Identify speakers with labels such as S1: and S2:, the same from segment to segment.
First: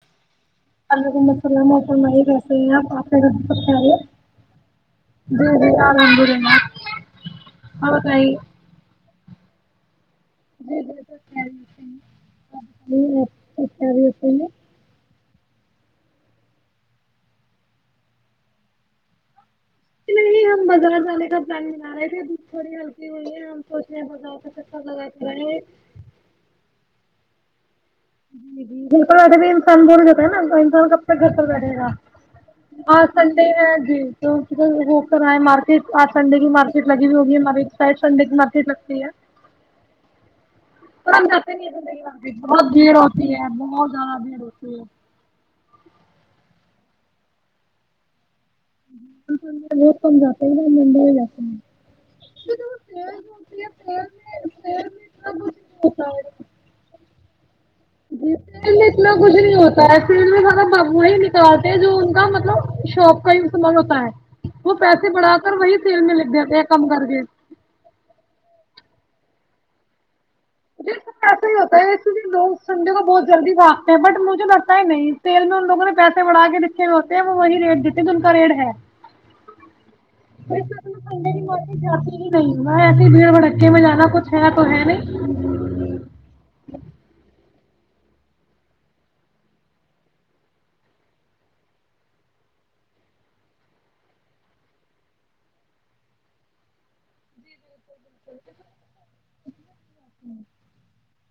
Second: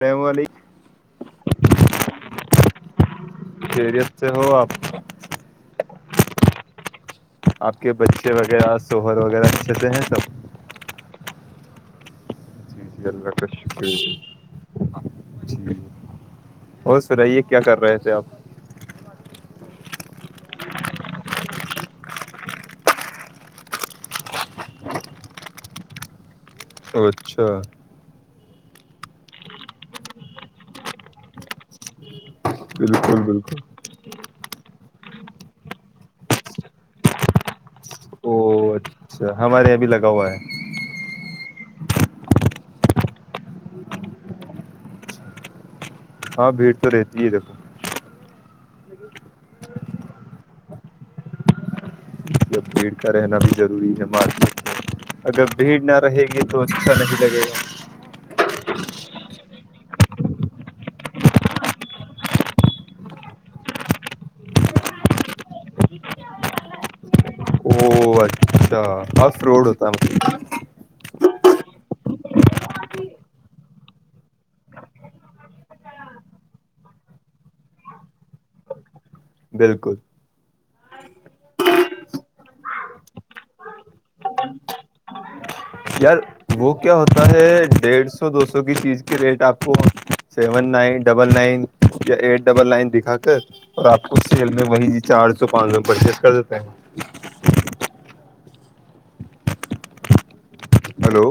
S1: السلام علیکم
S2: ال گم سام ا مائی
S1: خیریت سے ہو آپ
S2: پورائی
S1: کتے ہیں تب
S2: [inaudible]
S1: جی جی اللہ
S2: [inaudible]
S1: ج اور سنائیے کیا کر رہے تھے آپ
S2: چ نہیں ہم بازار جانے کا پلان بنا رہے تھے د تھوڑی ہلکی ہوئی ہے ہم سوچ رہے ہیں بازار کا سا لگا چ رہا ہے
S1: اچھا
S2: جی جی گھر پر بیٹھے بھی انسان بول جاتتا ہے نا انسان کب تک گھر پر بیٹھے گا ہاں
S1: بالکل
S2: سنڈے
S1: بالکل
S2: میں جی تو کر رہا ہے مارکیٹ آج سنڈے کی مارکیٹ لگی ہوئی ہوگی ہماری شاید سنڈے
S1: او
S2: کی مارکیٹ لگتی ہے
S1: اچھا ہمارے یہاں بھی لگا ہوا ہے
S2: پر نہیں بہت بھیڑ ہوتی ہے بہت زیادہ بھیڑ ہوتی ہے
S1: ہاں بھیڑ تو رہتی ہے دیکھو
S2: کم جاتے ہیں منڈا ہی جاتتے ہیں
S1: تو
S2: کیونکہ وہ
S1: بھیڑ کا
S2: سیل
S1: رہنا بھی
S2: ہوتی
S1: ضروری ہے
S2: سیل
S1: مارکیٹ
S2: میں سیل میں اتنا
S1: اگر
S2: کچھ نہیں
S1: بھیڑ نہ
S2: ہوتا
S1: رہے
S2: ہے
S1: گی تو اچھا نہیں لگے گا
S2: جی سیل میں اتنا کچھ نہیں ہوتا ہے سیل میں سدا ب وہی نکل آے جو ان کا مطلب شاپ کا ہی استعمال ہوتا ہے وہ پیسے بڑا کر وہی سیل میں لکھ دیتے ہیں کم کر کے
S1: او اچھا ہف روڈ اتام
S2: پسا ہی ہوتا ہے اس لیے لوگ سنجے کو بہت جلدی بھاگتے ہیں بٹ مجھے لگتا ہی نہیں تیل میں ان لوگوں نے پیسے بڑھا کے دکھے ہو میں ہوتے ہیں وہ وہی ریٹ دیتے جو ان کا ریٹ ہے
S1: بالکل
S2: م جاتی ہی نہیں ایسے بھیڑ بھکے میں جانا کچھ ہے تو ہے نہیں
S1: یار وہ کیا ہوتا ہے ڈیڑھ سو دو سو کی چیز کے ریٹ آپ کو سیون نائن ڈبل نائن یا ایٹ ڈبل نائن دکھا کر اور آپ کو سیل میں وہیں چار سو پانچ سو میں پرچیز کر دیتا ہیں
S2: [inaudible]
S1: ہلو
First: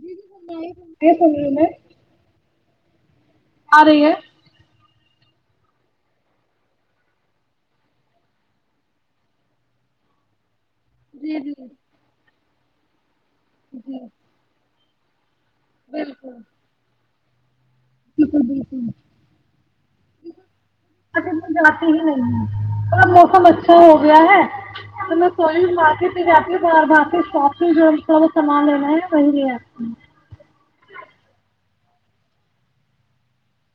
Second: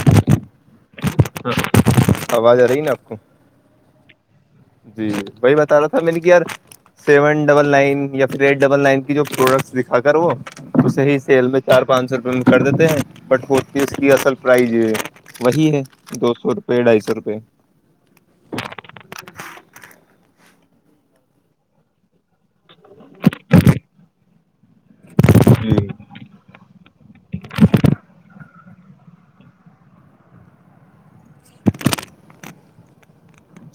S2: جی جی س رہے میں
S1: آواز آ رہی ہے نا آپ کو
S2: آرہی ہے
S1: جی وہی بتا رہا تھا میں نے کہ یار سیون ڈبل نائن یا پ ایٹ ڈبل نائن کی جو پروڈکٹس دکھا کر وہ اسے ہی
S2: جی
S1: سیل
S2: جی
S1: میں چار
S2: جی
S1: پانچ سو روپے میں کر دیتے ہیں بٹ ہوتی اس کی اصل پرائز ہے وہی ہے دو
S2: بالکل
S1: سو روپے ڈھائی سو روپے [inaudible]
S2: بالکل بکلک میں جاتی ہی نہیں ہب موسم اچھا ہو گیا ہے تو میں کوئی
S1: جی
S2: مارکیٹ میں جاتی ہوں باہر با کے شاپ جو ہم تھوڑا سامان لینا ہے وہی لے آتی ہوں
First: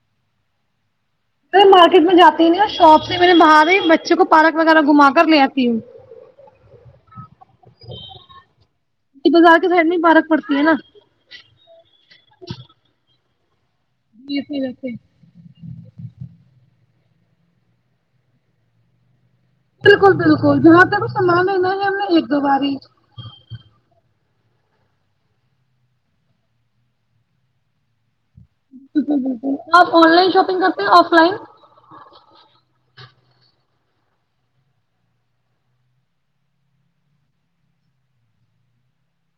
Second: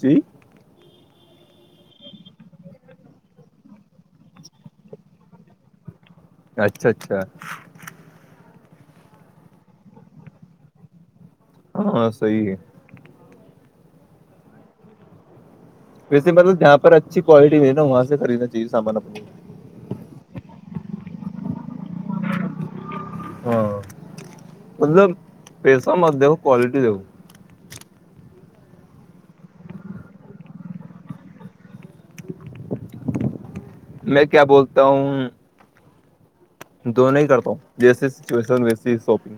S1: جی
S2: مارکیٹ میں جاتی نہیں اور شاپ سے میں نے باہر ہی بچے کو پالک وغیرہ گھما کر لے آتی ہوں
S1: اچھا اچھا
S2: بازار کے سائڈ میں ہی پارک پڑتی ہے نا
S1: ہاں صی ہے
S2: جی پ رف
S1: ویسے مطلب جہاں پر اچھی کوالٹی میں ہے نا وہاں سے خریدنا چاہیے سامان اپنے
S2: بالکل بالکل جاں تک سامان لین ہے ہم نے ایک دو بار
S1: ہاں مطلب پیسہ مت د کوالٹی د
S2: بالکل بالکل آپ آن لائن شاپنگ کرتے آف لائن
S1: میں کیا بولتا ہوں دونوں ہی کرتا ہوں جیسی سچوشن ویسی شاپنگ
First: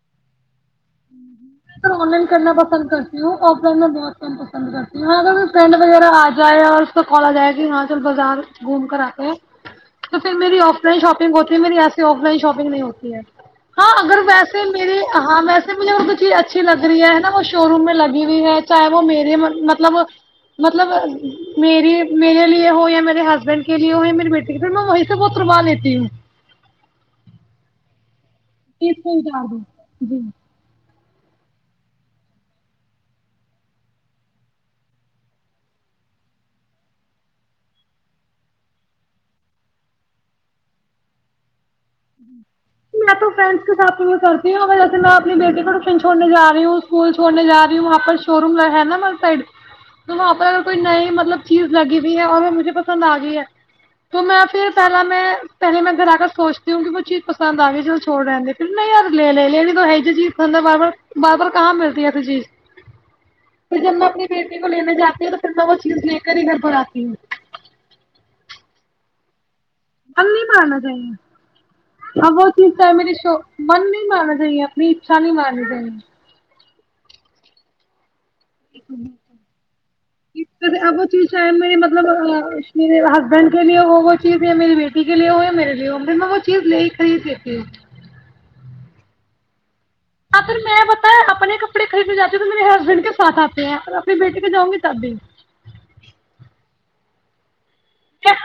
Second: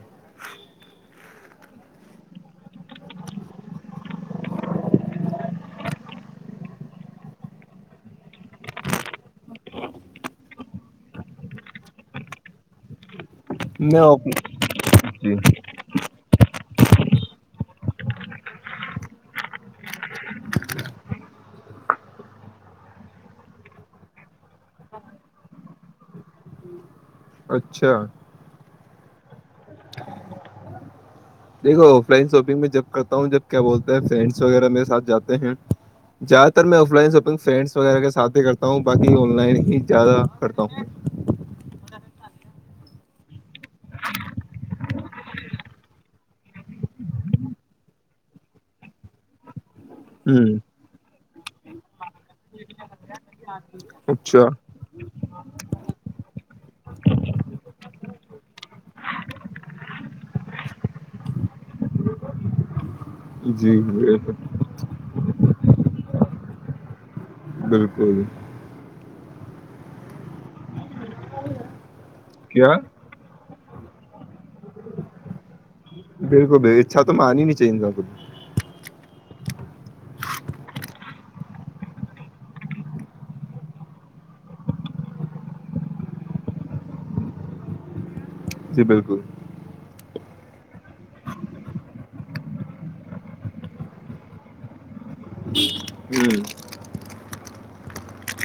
S2: ا آن لائن کرنا پسند کرتی ہوں آف لائن میں بہت م پسند کرتی ہوں اگر فرینڈ وغیرہ آ جائے اور اس کو کالا جائے کہ ہاچل بازار گھوم کر آتے ہیں تو پھر میری آف لائن شاپنگ ہوتی ہے میری ایسی آف لائن شاپنگ نہیں ہوتی ہے ہاں اگر
S1: میں
S2: ویسے میرے
S1: جی
S2: ہاں ویسے چیز اچھی لگ رہی ہے نا وہ شو روم میں لگی ہوئی ہے چاہے وہ مے مطلب مطلب م میرے لیے ہو یا میرے ہسبینڈ کے لیے ہو میری بیٹٹی کے لیے میں وہی سے وہ تروا لیتی ہوں
S1: اچھا
S2: ت س جا دو جی
S1: دیکھو آف لائن شاپنگ میں جب کرتا ہوں جب کیا بولتے ہیں فرینڈس وغیرہ میرے ساتھ جاتے ہیں زیادہ تر میں آف لائن شاپنگ فرینڈس وغیرہ کے ساتھ ہی کرتا ہوں باقی آن لائن ہی زیادہ کرتا ہوں
S2: میں تو فرینڈس کے ساتھ کرتی ہوں جیسے میں اپنی بیٹی کو ٹیشن چھڑنے جا رہی ہوں اسکول چھوڑنے جای ہوں وہاں پر شو روم ہے نا م سائڈ تو
S1: ہوں
S2: اپپنے کوئی نہیں مطلب چیز لگی ہوئی ہے اور وہ مجھے پسند آ گئی ہے تو میں
S1: اچھا
S2: پھر پہلا میں پہلے میں گھر کر سوچتی ہوں وہ چیز پ آ چ چھوڑ رہ پھر نہیں یار لے لے لےین تو یہ جی چیز س بار بار بار بار کہاں ملتی ہے ا تو چیز
S1: جی
S2: پھر جب میں اپنی
S1: بالکل
S2: بیٹی کو لینے جاتی ہوں تو پھر میں وہ چیز لے کر ہی گھر پر آتی ہوں
S1: بالکل
S2: ہمم نہیں پارنا چاہیے ا وہ
S1: کیا
S2: چیتا ہے میرری شو من نہیں مان رہی اپنی اچھا نہیں مانتے ہیں
S1: بالکل ب اچھا تو میں آ ہی نہیں چاہی گ تھا کھ
S2: ایک مٹ اب وہ چیز چاہ مری مطلب ہسبینڈ کے لیے ہو وہ چیز یا میری بیٹی کے لیے ہو یا میرے لیے ہو پھر میں وہ چیز لے ہی خرید لیتی ہوں
S1: جی بالکل
S2: اگر میں بتا اپنے کپڑے خریدنے جاتی ہ تو میرے ہسبینڈ کے ساتھ آتے ہیں ا اپنی بیٹی کے جاؤں گی تب بھی
S1: ہوں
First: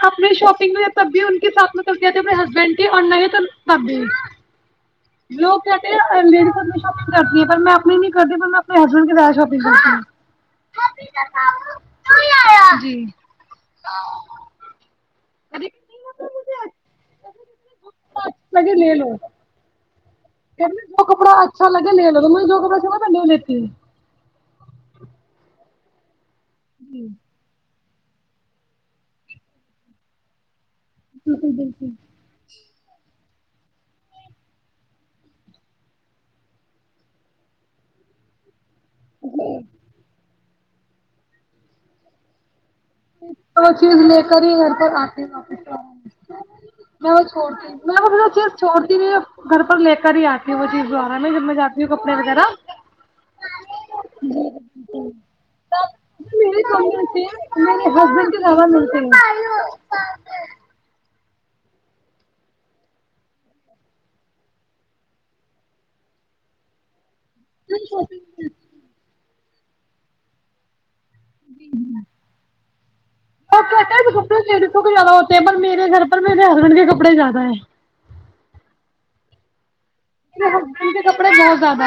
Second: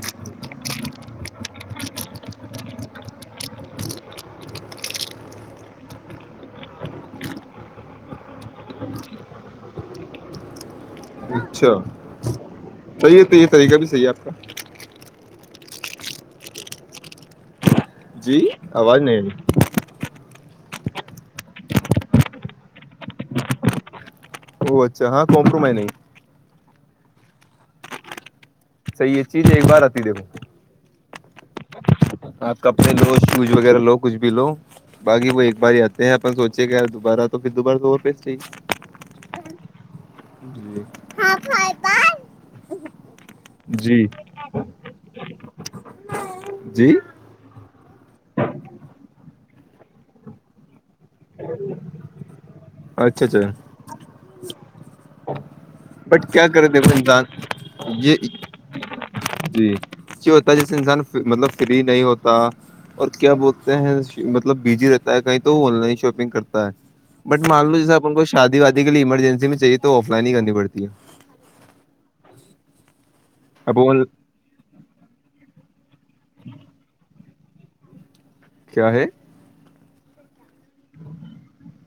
S2: اپنے شاپنگ میں تب بھی ان کے ساتھ میں سب کیاتے اپنے ہسبینڈ کی اور نہیں تو تب بھی لوگ کہتے ہیں اپنی شاپگ کرتی ہیں پر میں اپنی نہیں کرتی پر میں اپنے ہسبینڈ کیہ شاپگ کرتی ہوں
S1: اچھا
S2: جی
S1: صی ہے تو یہ طریقہ بھی صحیح ہے آپ کا
S2: ا م
S1: جی آواز نہیں رہئی
S2: جو کپڑا اچھا لگے ل لے جو کپڑا چوا تھا ن لیتی ہے
S1: ا اچھا ہاں کمپرومائ نہیں
S2: جی [unintelligible]
S1: صحیح ہے چیز ایک بار آتی دیکھو
S2: بالکل بالکل
S1: آپ کپڑے لو شوز وغیرہ لو کچھ بھی لو باقی وہ ایک بار ہی آتے ہیں اپن سوچے کہ یار دوبارہ تو پھر دوبارہ تو اور پج چاہیے
S2: ج [unintelligible] اچ [unintelligible] تو وہ چیز
S1: جی
S2: لے کر ہی گھر پر آتی ہیں اچھا
S1: جی
S2: [unintelligible] میں وہ چھوڑتی ہوں میں وہ چیز چھوڑتی نہیں گھر پر لے کر ہی آتی ہوں وہ چیز دوارہ میں جب میں جاتی ہوں کپڑے وغیرہ
S1: اچھا اچھا
S2: جی
S1: بٹ کیا کر د م جان [unintelligible]
S2: بینڈ جا متے
S1: کیوں
S2: [unintelligible]
S1: ہوتا ہے جیسے انسان مطلب فری نہیں ہوتا اور کیا بولتے ہیں مطلب بزی رہتا ہے کہیں تو آن لائن شاپنگ کرتا ہے بٹ مان لو جیس آپ کو شادی وادی کے لیے ایمرجنسی میں چیے تو آف لائن ہی کرنی پڑتی ج [unintelligible]
S2: بھی [unintelligible] بپ
S1: اب وہ
S2: ک [unintelligible] زیادہ ہوتے ہیں پر میرے گھر پر میرے ہسبینڈ کے کپڑے زیادہ ہے
S1: کیا ہے
S2: میرے ہسبینڈ کے کپڑے بہت زیادہ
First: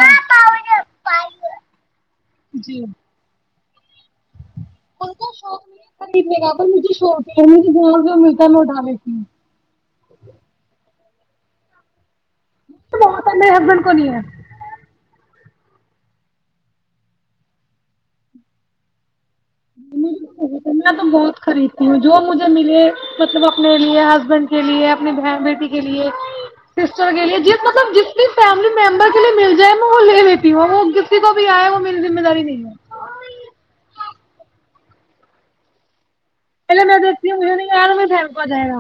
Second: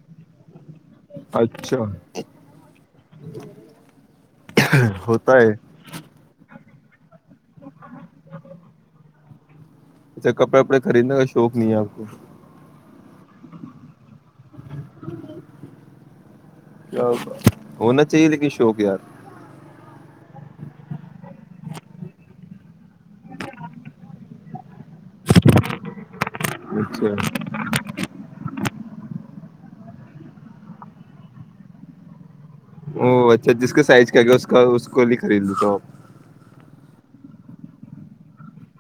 S1: اچھا
S2: م کا
S1: ہوتا ہے
S2: شوق نہیں ہے میرا [unintelligible] تو مجھے شوق ہے مجھے جہاں سے ملتا ہے لوٹانے کی
S1: اچھا کپےپڑے خریدنے کا شوق نہیں ہے آپ کو
S2: تو میرے ہسبینڈ کو نہیں ہے
S1: ہونا چاہیے لیکن شوق یار
S2: میں تو بہت خریدتی ہوں جو مجھے ملے مطلب اپنے لیے ہسبینڈ کے لیے اپنی بہن بیٹی کے لیے سسٹر
S1: اچھا
S2: کے لیے جس مطلب جس بھی فیملی ممبر کے لیے مل جائے میں وہ لے لیتی ہوں اور وہ جسی کو بھی آئے وہ میری ذمہ داری نہیں ہے [unintelligible]
S1: کیا اس کا اس کو لیے خرید لیتا
S2: پہلے میں دیکھتی ہوں مجھے نہیں آرا میری بہن کو آ جائے گا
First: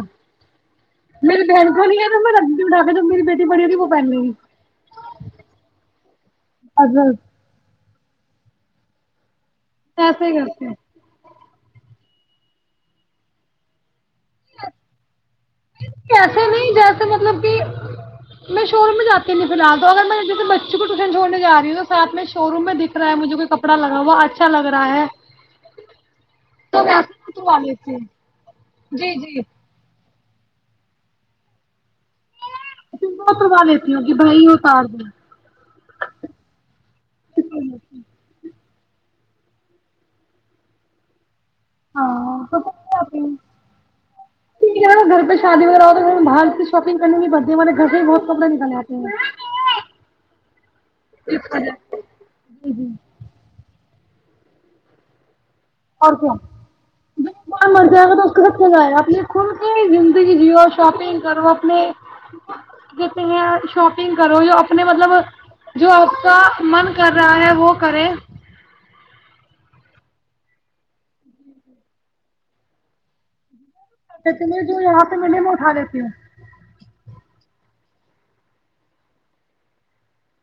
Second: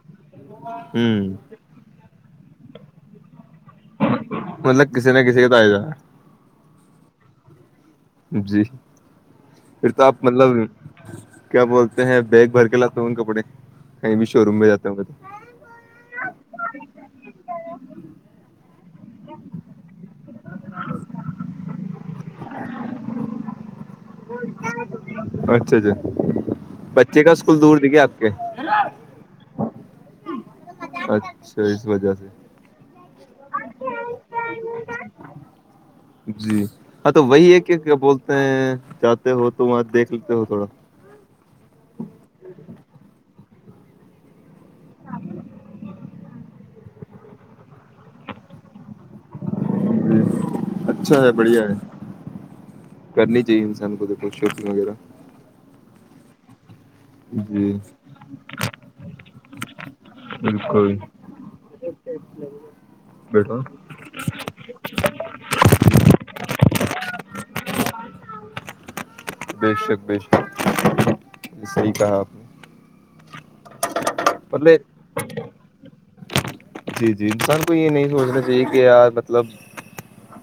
S1: آپ۔
S2: میری
S1: ہوں
S2: بہن کوڑ ہے رنز کیو مانانا جب میری بٹی بڑی ہوگی تب وہ پہن لیگی
S1: مطلب کسی نہ کسی کا تو آ ئی جائے گا
S2: گی
S1: جی پھرتو آپ
S2: ایسے
S1: مطلب
S2: کرتے ہیں،
S1: کیا بولتے ہیں بیگ بھر کے لاتا ہوں کپڑے کہیں بھی شو روم میں جاتے ہوںگے تو
S2: ایسے نہیں جیسے مطلب کہ میں شو روم میں جاتی نہیں فی الحال تو اگر میں جیسے بچوں کو ٹیوشن چھوڑنے جا رہی ہوں تو ساتھ میں شو روم میں دکھ رہا مجھے کو کپڑا لگا اچھا لگ رہا ہے
S1: اچھا اچھا
S2: تو میں ایسے
S1: بچے کا
S2: اتروا
S1: اسکول دور ہ
S2: لیتی
S1: کیا
S2: ہوں
S1: آپ کے
S2: جی جی
S1: اچھا اس وجہ سے
S2: بہت پروا لیتی کہ بھائی اتار
S1: جی ہاں تو وہی ہے کہ کیا بولتے ہیں جاتے ہو تو وہاں دیکھ لیتے ہو تھوڑا
S2: ہاں تو آیک ہے گھر پہ شادی وغہرا ہو باہر شاپنگ کرنی پڑتیارے گھر سے بہت نکنے آتے ہیں
S1: جی اچھا ہے
S2: اس
S1: بڑھیا
S2: وجہ
S1: ہے کرنی چاہیے ا سان کو تو م وغیرہ [unintelligible]
S2: اور کیا ج بار
S1: جی
S2: مرض آ گا تو اس کے ہے ل آیا آپ یہ [unintelligible] کلتی [unintelligible] نی زندگی جیو
S1: بالکل
S2: شاپنگ کرو اپنےتے
S1: بیٹا
S2: شاپنگ کرو اپنے مطلب جو آپ کا من کر رہا ہے وہ کرے
S1: بے شک بےشک یہ صی کہا آپ نے
S2: اچھ ایسے میں جو
S1: مطلب
S2: یہاں پہ میںلیے وہ اٹھا لیتی ہوں
S1: جی جی انسان کو یہ نہیں سوچنا چاہیے کہ یار مطلب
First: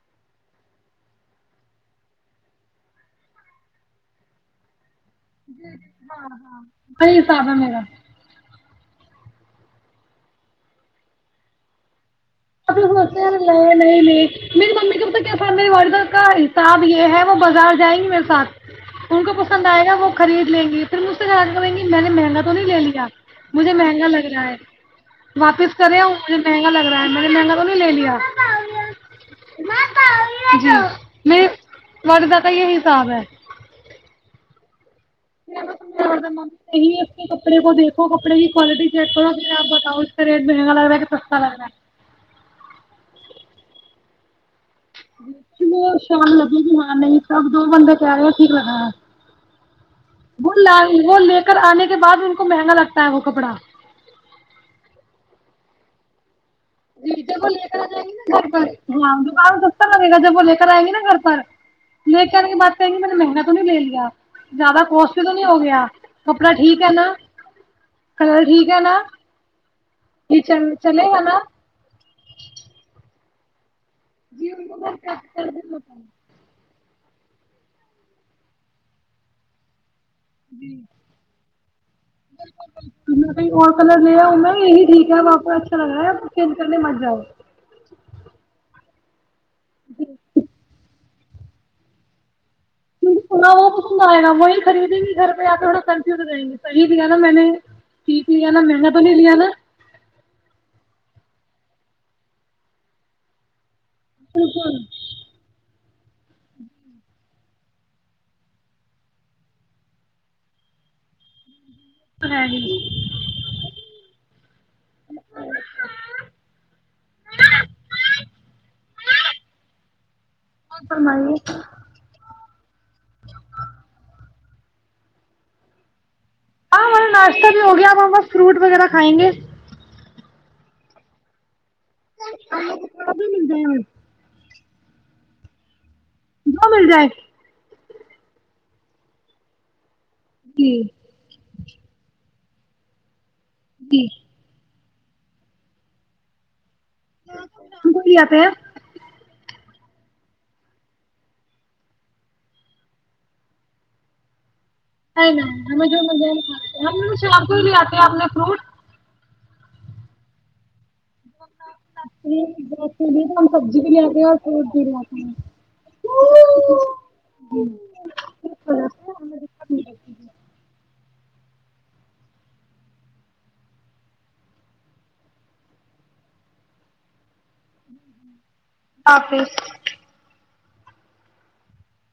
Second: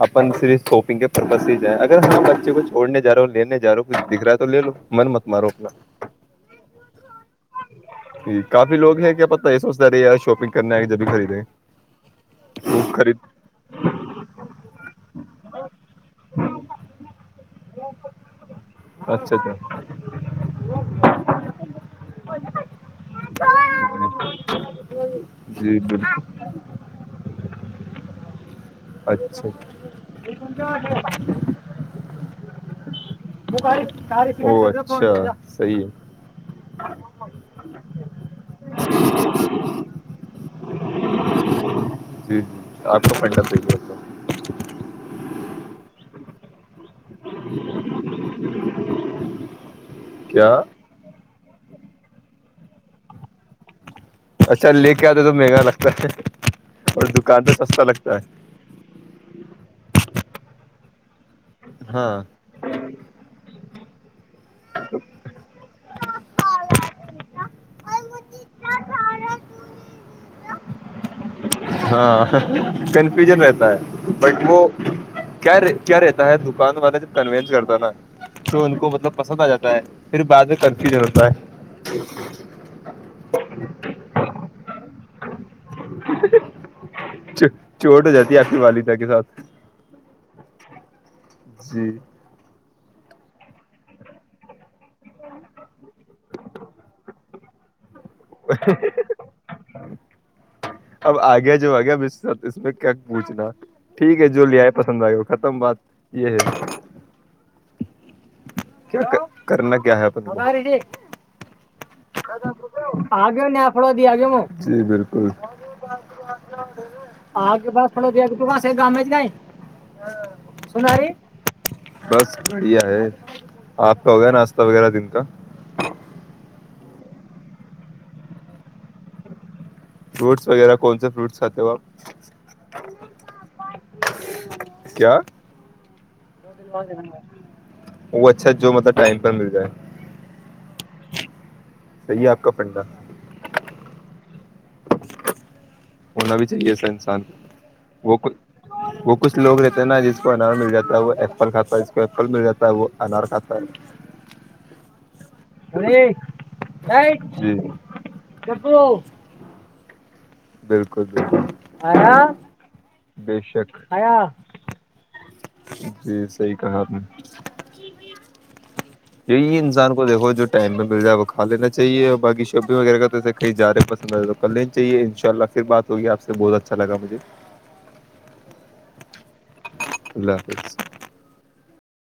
S1: اپن صرف ساپنگ کے پرپز سے جائے اگر ہ بچے کو چھوڑنے جا رہا ہو لینے جا رہا ہو کچھ دکھ رہا ہے تو لے لو من مت مارو
S2: جی جی
S1: اپنا
S2: ہاں ہاں [inaudible] کمابہ میرا [unintelligible]
S1: کافی لوگ ہیں کیا پت یہ سوچتا رہی یار ساپنگ کرنے آئے جب بھی خریدیں گ
S2: ابھی سوچتے ہے نہیں نہیں میری ممی س میری وردہ کا حساب یہ ہے وہ بازار جائیں گی میرے ساتھ ان کو
S1: اچھا
S2: پسند
S1: اچھا
S2: آئے گا وہ خرید لیں گی پھر مجھ سے خیال کریں گی میں نے مہنگا تو نہیں لے لیا مجھے مہنگا لگ رہا ہے واپس
S1: جی
S2: کرے
S1: بالکل
S2: مجھے مہنگا لگ رہا ہے مہنگا تو نہیں لے لیا
S1: اچھا
S2: جی میرے
S1: کیا
S2: والدہ کا یہ
S1: وہال [unintelligible]
S2: م صینے کپڑے کو دیکھو کپڑے کی کوالٹی چیک کرو پ آپ بتارے [unintelligible] مہنگا لگ رہ ہے کہ سستا لگ رہ ہے
S1: جی جی آپ کو پن [unintelligible]
S2: شان لگے گی ہاں نہیں سب دو بند کہہ رہے ٹھیک ل رہا ہے [unintelligible]
S1: کیا
S2: بول بولے [unintelligible] آنے کے بعد ان کو مہنگا لگتا ہے وہ کپڑا
S1: اا لی کے کیا تھا تو مہگاا لگتا [unintelligible]
S2: بیٹے
S1: دکان
S2: کو
S1: پہ
S2: لے کر
S1: سستا
S2: آ جائیں گی
S1: لگتا
S2: نا
S1: ہے
S2: گھر پرؤ تو [unintelligible] مے گ جبے کر آیں گی ن گھر پر [unintelligible]
S1: ہاں
S2: نہیں کرنے کی باتیں گی م نے مہنگ [unintelligible] نہیں لے لیا زیادہ کوسٹ تو نہیں ہو گیا کپڑا ٹھیک ہے نا کلر ٹھیک ہے نا یہ چ چلےوانا [unintelligible]
S1: ہاں کنفیوژن رہتا ہے بٹ وہ کیا کیا رہتا ہے دکان والے سے کنوینس کرتا نا جو ان کو مطلب پسند آ جاتا ہے پھر بعد میں
S2: جی
S1: کنفیوژن ہوتا ہے
S2: کئی اور کلر لیا ان میں یہیٹیک ہے آپ کو اچھا لگا ہے کھیت کرنے جاؤ
S1: چوٹ ہو جاتی ہے آپنی والی تو کے ساتھ
S2: جی
S1: جی
S2: کہاں وہ پسند آئے گا وہی خریدیں گی گھر پہ آ تھوڑا کنفیویں گے صحیح دیا نا میں نے ٹھیک لیا نا مہنگا تو نہیں لیا نا
S1: اب آ گیا جو آ گیا اب سھ اس میں کیا پوچھنا ٹھیک ہے جو آئے پسند آئے ختم بات یہ ہے کیا کرنا کیا ہے اپنا
S2: تو ہے
S1: گوس
S2: ہی اور فرمائیے
S1: بس ہے آپ کا ہو گیا وغیرہ دن کا
S2: ہاں ہما ناشتہ بھی ہو گیا آپ ہم فرو وغیرہ کھائیں گے
S1: فروٹس وغیرہ کون سے فروٹس کاتے ہوپ
S2: آ کو پڑا بھی مل
S1: کیا
S2: جو
S1: دو
S2: مل جائے
S1: دن وہ اچھا جو مطلب ٹائم پر مل جائے
S2: جی
S1: یاق پنڈا
S2: جی
S1: اننا بھی چاہیے
S2: ہم کو لے
S1: وہک
S2: آتے ہیں
S1: وہ کچھوگ رہتے ہیں نا جس کو انار مل جاتا ہے وہ ایپل کھاتا ہے جس کو ایپل مل جاتا ہے وہ انار کھاتا ہے
S2: نہیں نہیں ہم جو مھ شہر کو
S1: جی
S2: ہی لے آتے اپنے فروٹ
S1: بالکل بالکل بے شک
S2: سبزی بھی اور فروٹ بھی
S1: جی صحیح کہا آپ نے یہی
S2: اللہ
S1: انسان کو دیکھو جو ٹائم میں مل جائے ہے وہ کا لینا چاہیے اور باقی شاپنگ وغیرہ کا توے کہیں جا رہے ہیں پسند تو کر لینی چاہیے ان شاء اللہ پھر بات ہوگی آپ سے بہت اچھا لگا مجھے
S2: آفظ
S1: اللہ حافظ